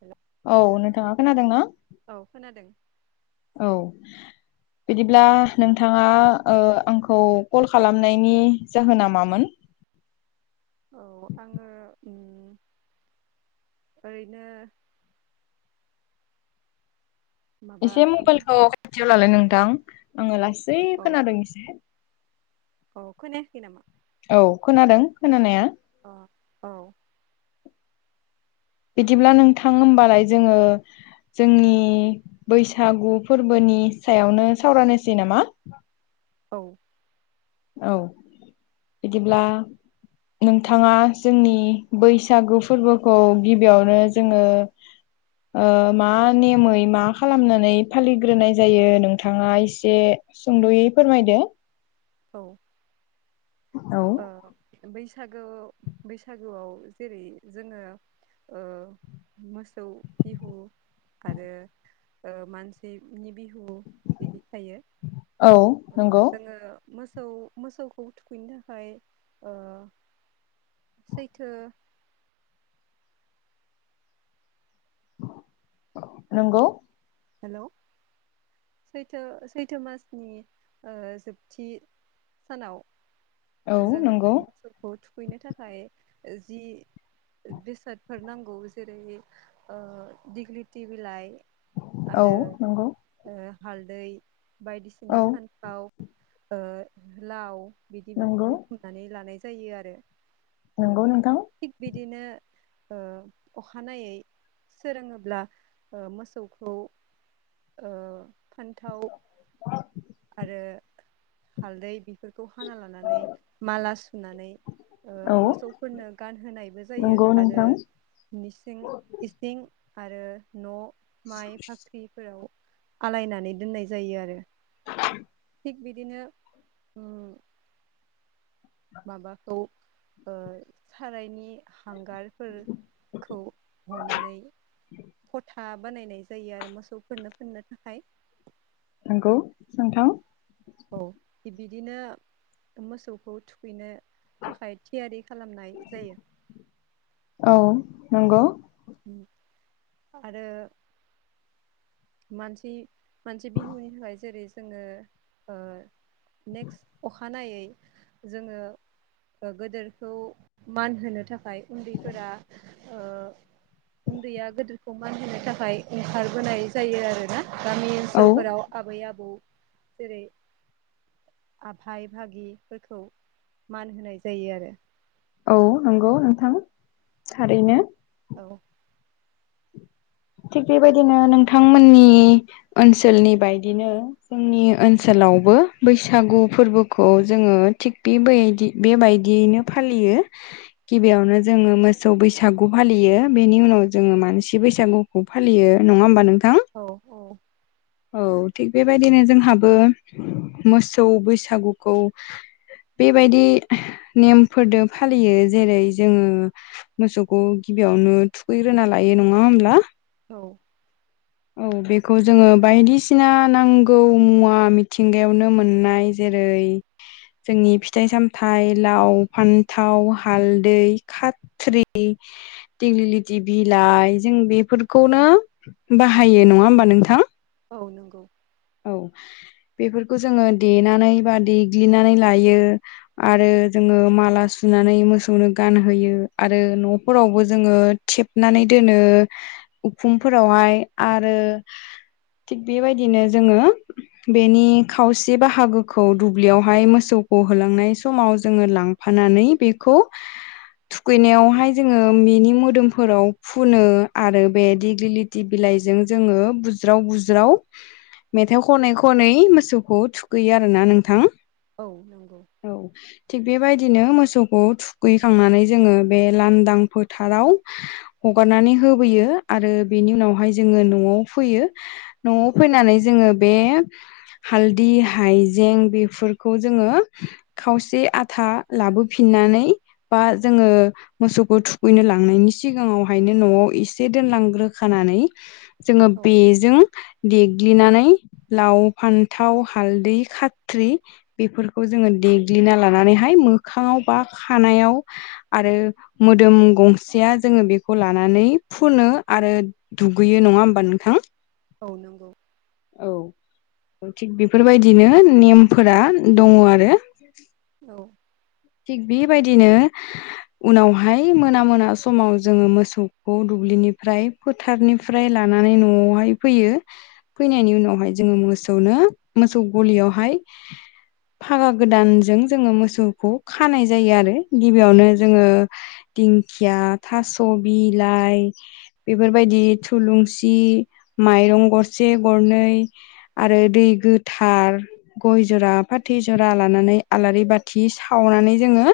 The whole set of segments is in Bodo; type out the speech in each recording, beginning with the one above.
हेल' औ नोंथाङा खोनादों ना औ खोनादों औ बिदिब्ला नोंथाङा ओ आंखौ कल खालामनायनि जाहोना मामोन [inaudible] औ आङो ओरैनो माबा एसे मा मबाइलखौ होनो खाथियाव लालाय नोंथां आङो लासै खोनादों एसे अ खोनायाखै नामा औ खोनादों खोनानाया औ औ बिदिब्ला नोंथां होमबालाय जोङो जोंनि बैसागु फोरबोनि नि सायावनो सावरायनोसै नामा औ औ बिदिब्ला नोंथाङा जोंनि बैसागु फोरबोखौ गिबियावनो जोङो ओ मा नेमै मा खालामनानै फालिग्रोनाय जायो नोंथाङा एसे सुंद'यै फोरमायदो औ ओ बैसागो बैसागोआव जेरै जोङो ओ मोसौ बिहु आरो ओ मानसिनि बिहु बिदि थायो औ नंगौ जोङो मोसौ मोसौखौ थुखैनो ओमफ्राय ओ सैथो नंगौ हेलौ सैथो सैथो मासनि ओ जोबथि सानाव औ जोङो नंगौ मोसौखौ थुखैनो थाखाय जि बेसादफोर नांगौ जेरै दिग्लिलिथि बिलाइ औ आरो नंगौ हालदै औ बायदिसिना फानथाव ओ लाव बिदि नंगौ बुथुमनानै लानाय जायो आरो अ नंगौ नोंथां थिग बिदिनो ओ अखानायै सोरांङोब्ला मोसौ औ ओ फान्थाव आरो हालदै बेफोरखौ हाना लानानै माला सुनानै ओ औ मोसौफोरनो गानहोनायबो जायो नंगौ आरो नोंथां निसिं इसिं आरो न' माइ भाख्रिफोराव आलायनानै दोननाय जायो आरो [inaudible] थिग बिदिनो ओम माबाखौ ओ-सारायनि हांगारफोर खौ हनानै। फथा बानायनाय जायो आरो मोसौफोरनो फोननो थाखाय। नंगौ नोंथां। औ थिग बिदिनो मोसौखौ थुखैनो थाखाय थियारि खालामनाय जायो। औ नंगौ। आरो मानसि मोनसे बिहुनि थाखाय जेरै जोङो ओ नेक्स्ट अखानायै जोङो ओ- गोदोरखौ मान होनो थाखाय उन्दैफोरा ओ उन्दैया गोदोरखौ मान होनो थाखाय ओंखारबोनाय जायो आरो ना गामि औ ओनसोलफोराव आबै आबौ जेरै भाय-भागिफोरखौ मान होनाय जायो आरो। औ नंगौ नोंथां थारैनो। औ। थिग बेबायदिनो नोंथांमोननि ओनसोलनि बायदिनो जोंनि ओनसोल लावबो बैसागु फोरबोखौ जोङो थिग बेबायदि बेबायदियैनो फालियो। गिबियावनो जोङो मोसौ बैसागु फालियो बेनि उनाव जोङो मानसि बैसागु खौ फालियो नङा होमबा नोंथां औ औ औ थिग बेबायदिनो जोंहाबो मोसौ बैसागुखौ बेबायदि नेमफोरदो फालियो जेरै जोङो मोसौखौ बेयावनो थुखैग्रोना लायो नङा होमब्ला? औ। औ बेखौ जोङो बायदिसिना नांगौ मुवा मिथिंगायावनो मोननाय जे जेरै। जोंनि फिथाइ सामथायाइ लाव फान्थाव हालदै खाथ्रि दिगलिलिथि बिलाइ जों बेफोरखौनो बाहायो नङा होमबा नोंथां? औ नंगौ। औ बेफोरखौ जोङो देनानै बा देग्लिनानै लायो आरो जों माला सुनानै मोसौनो गानहोयो आरो न'फोरावबो जोङोे थेबनानै। दोनो उखुमफोरावहाय आरो थिग बेबायदिनो जोङो बेनि खावसे बाहागोखौ दुब्लियावहाय मोसौखौ होलांनाय समाव जोङो लांफायो। फानानै बेखौ थुखैनायावहाय जोङो बिनि मोदोमफोराव फुनो आरो बे दिग्लिलिटि बिलाइ जों जोंङो बुज्राव बुज्राव मेथाइ खनै खनै मोसौखौ थुखैयो आरोना नोंथां। औ नंगौ औ थिग बेबायदि दिनो मोसौखौ थुखैखांनानै जोङो बे लांदां फोथाराव हगारनानै होबोयो आरो बेनि उनावहाय जोङो न'आव फैयो न'आव फैनानै जोङो बे हालदि हायजें बिफिरखौ जोंङो खावसे आथा लाबो फिननानै बा जोङो मोसौखौ थुखैनो लां सिगाङाव जयै न'आव इसे दोनलांग्रोखानानै जोङो औ बेजों देल्गि देल्गिनानै लाव फान्थाव हालदै खाथ्रि बेफोरखौ जोङो देल्गि ना लानानैहाय मोखाआव बा खानायाव आरो मोदोम गंसेया जोङो बेखौ लानानै फुनो आरो दुगैयो। नङा होमबा नोंथां? औ नंगौ। औ थिग बेफोरबायदिनो नेमफोरा दङ आरो। औ। थिग बेबायदिनो। उनावहाय मोना-मोना समाव जोङो मोसौखौ दुब्लिनिफ्राय फोथारनिफ्राय लानानै। लानानै न'आवहाय फैयो फैनायनि उनावहाय जोङो मोसौनो मोसौ गलियावहाय। [unintelligible] फागा गोदानजों जोङो मोसौखौ। खानाय जायो आरो गिबियावनो जोङो दिंखिया थास' बिलाइ। बेफोरबायदि थुलुंसि, माइरं गरसे। से, गरनै आरो दै गोथार, गय जरा, फाथै जरा लानानै। आलारि बाथि साव। खावनानै जोङो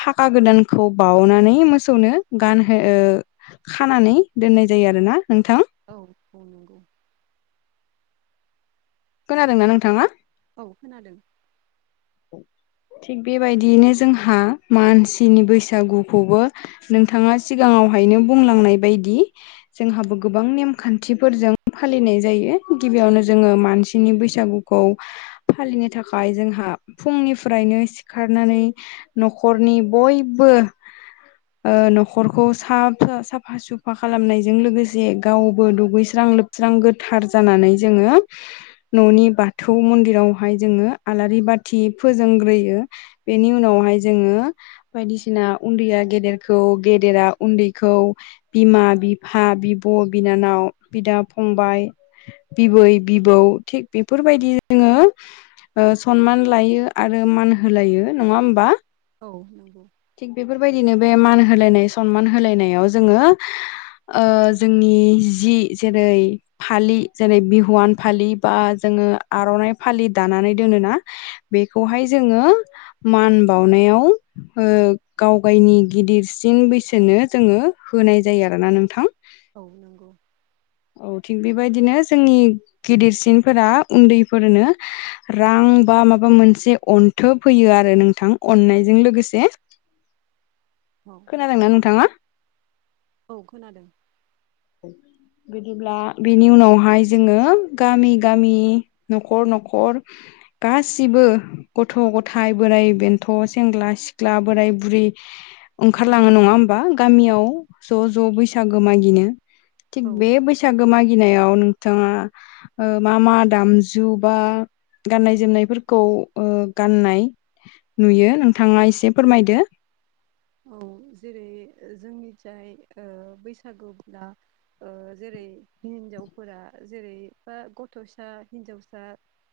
फागा गोदानखौ बावनानै मोसौनो गानहो ओ। खानानै दोननाय जायो आरोना नोंथां। औ-औ नंगौ। खोनादोंना नोंथाङा? औ खोनादों। थिग बेबायदियैनो जोंहा मानसिनि बैसागुखौबो नोंथाङा सिगाङाव। हायनो बुंलांनाय बायदि जोंहाबो गोबां नेमखान्थिफोरजों फालिनाय जायो। गिबियावनो जोङो मानसिनि बैसागुखौ फालिनो थाखाय जोंहा। फुंनिफ्रायनो सिखारनानै न'खरनि बयबो। ओ न'खरखौ साफ साफा-सुफा खालामनायजों लोगोसे गावबो दुगैस्रा लोबस्रां गोथार जानानै जोङो न'नि बाथौ मन्दिरावहाय जोङो आलारि बाथि। थि फोजोंग्रोयो बेनि उनावहाय जोङो बायदिसिना उन्दैया गेदेरखौ। गेदेरा उन्दैखौ बिमा-बिफा, बिब'-बिनानाव, बिदा-फंबाय। फंबाइ, बिबै-बिबौ थिग बेफोरबायदि जोङो ओ सनमान। लायो आरो मान होलायो नङा होमबा? औ नंगौ। थिग बेफोरबायदिनो बे मान होलायनाय सनमान होलायनायाव जोङो ओ जोंनि जि जेरै। जेरै फालि जेरै बिहुवान फालि बा जोङो आर'नाइ फालि दानानै दोनोना। बेखौहाय जोङो। मान बावनायाव ओ गाव गायनि गिदिरसिन बैसोनो जोङो। होनाय जायो आरोना नोंथां। औ नंगौ औ थिग बेबायदिनो जोंनि गिदिरसिनफोरा उन्दैफोरनो रां बा। माबा मोनसे अनथोब हैयो आरो नोंथां अन्नायजों लोगोसे। [unintelligible] औ खोनादोंना नोंथाङा? औ खोनादों। बिदिब्ला बेनि उनावहाय जोङो गामि-गामि, न'खर-न'खर। गासिबो गथ'-गथाय, बोराइ-बेन्थ', सेंग्रा-सिख्ला, बोराय-बुरि। ओंखारलाङो नङा होमबा गामियाव ज'-ज' बैसागो मागिनो? थिग औ बे बैसागो मागिनायाव नोंथाङा ओ मा-मा दामजु बा। गाननाय-जोमनायफोरखौ ओ गाननाय। नुयो नोंथाङा एसे फोरमायदो। औ जेरै जोंनि जाय ओ बैसागुब्ला। ओ जेरै हिनजावफोरा जेरै बा गथ'सा हिनजावसा।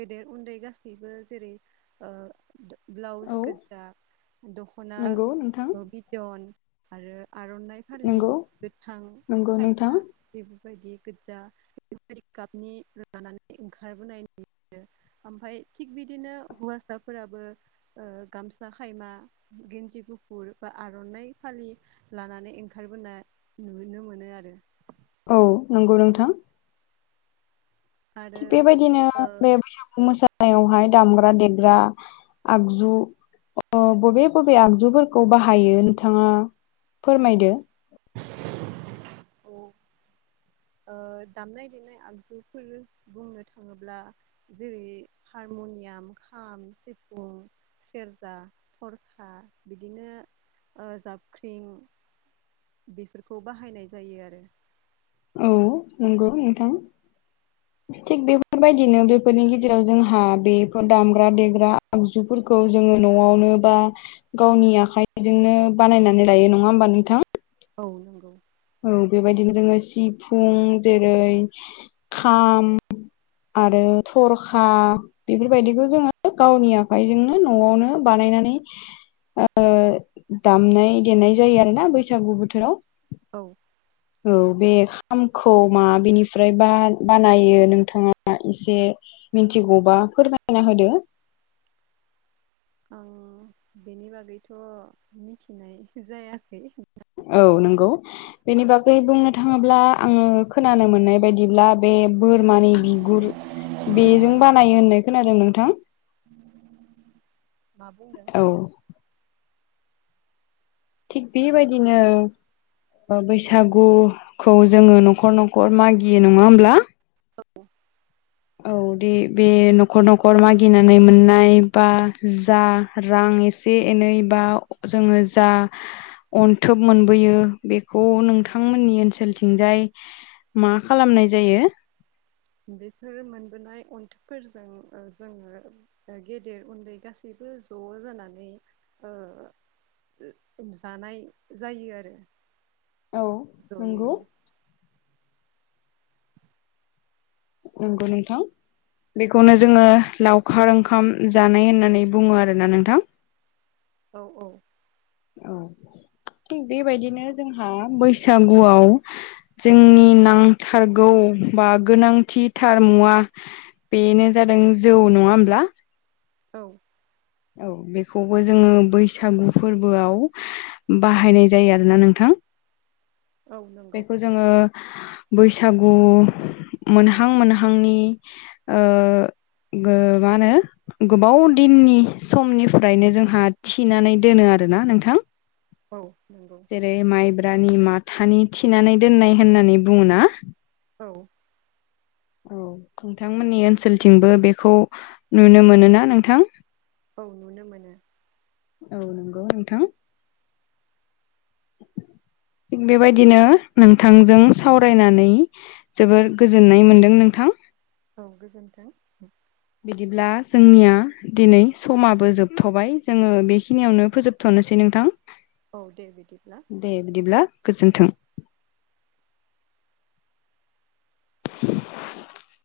गेदेर, उन्दै गासैबो जेरै ओ। ब्लाउस औ गोजा, दख'ना नंगौ नोंथां बिदन आरो। आर'नाइ फालि नंगौ गोथां नंगौ नोंथां खायफा। बेफोरबायदि गोजा बेफोरबायदि गाबनि लानानै ओंखारबोनाय नु। ओमफाय थिग बिदिनो हौवासाफोराबो गामसा खायमा गिन्जि गु- गुफुरबा आर'नाइ फालि लानानै ओंखारबोनाय नुनो मोनो आरो औ नंगौ नोंथां आरो थिग बेबायदिनो बे ओ बैसागु मोसानाय सायावहाय दामग्रा देग्रा आगजु अ बबे बबे आगजुफोरखौ बाहायो नोथाङा फोरमायदो औ दामनाय देनाय आगजुफोर बुंनो थाङोब्ला जेरै हारमनियाम खाम सेफुं सेरजा थरखा बिदिनो जाबख्रिं बेफोरखौ बाहायनाय जायो आरो नंगौ‌ नोंथां थिग बेफोरबायदिनो बेफोरनि गेजेराव जोंहा बेफोर दामग्रा देग्रा आगजुफोर खौ जोङो न'आवनो बा गावनि आखाइजोंनो बानायनानै लायो नङा होमबा नोंथां औ नंगौ औ बेबायदिनो जोङो सिफुं जेरै खाम आरो थरखा बेफोरबायदिखौ जोङो गावनि आखाइजोंनो न'आवनो बानाय बानायनानै [inaudible] दामनाय देनाय जायो आरोना बैसागु बोथोराव औ औ बे खामखौ माबेनिफ्राय बानायो नोंथाङा एसे मिथिगौबा फोरमायना होदो [inaudible] आं बेनि बागैथ' मिथिनाय जायाखै औ नंगौ बेनि बागै बुंनो थाङोब्ला आङो खोनानो मोननाय बायदिब्ला बे बोरमानि बिगुर बेजों बानायो होननाय खोनादों नोंथां मा बुंदों औ थिग बेबायदिनो बैसागुखौ जोङो न'खर न'खर मागियो नङा होमब्ला औ दे बे न'खर न'खर मागिनानै मोननाय बा जा रां एसे एनै बा जोङो जा अन्थोब मोनबोयो बेखौ नोंथांमोननि ओनसोलथिंजाय मा खालामनाय जायो [inaudible] बेफोर मोनबोनाय अनथोबफोरजों ओह जोङो गेदेर उन्दै गासै बे ज' जानानै ओह जानाय जायो आरो औ नंगौ जयैनो नंगौ नोंथां बेखौनो जोङो औ लावखार ओंखाम जानाय होननानै बुङो आरोना नोंथां औ औ औ थिग बेबायदिनो जोंहा बैसागुआव जोंनि नांथारगौ बा गोनांथि थार मुवा बेनो जादों जौ नङा होमब्ला औ औ बेखौबो जोङो बैसागु फोरबोआव बाहायनाय जायो आरोना नोंथां। [unintelligible] औ नंगौ बेखौ जोङो बैसागु मोनहां मोनहांनि ओ गोबाङानो गोबावदिननि समनिफ्रायनो जोंहा थिनानै दोनो आ आरोना नोंथां औ नंगौ रानि माथानि थिनानै दोननाय होननानै बुङो ना औ औ नोंथांमोननि ओनसोलथिंबो बेखौ नुनो मोनो ना नोंथां औ नुनो मोनो औ नंगौ नोंथां [inaudible] बेबायदिनो नोंथांजों सावरायनानै जोबोर गोजोननाय मोनदों नोंथां औ गोजोन्थों! बिदिब्ला जोंनिया दिनै समाबो जोबथ'बाय जोङो बेखिनियावनो फोजोबथ'नोसै नोंथां औ दे बिदिब्ला दे बिदिब्ला गोजोन्थों [unintelligible]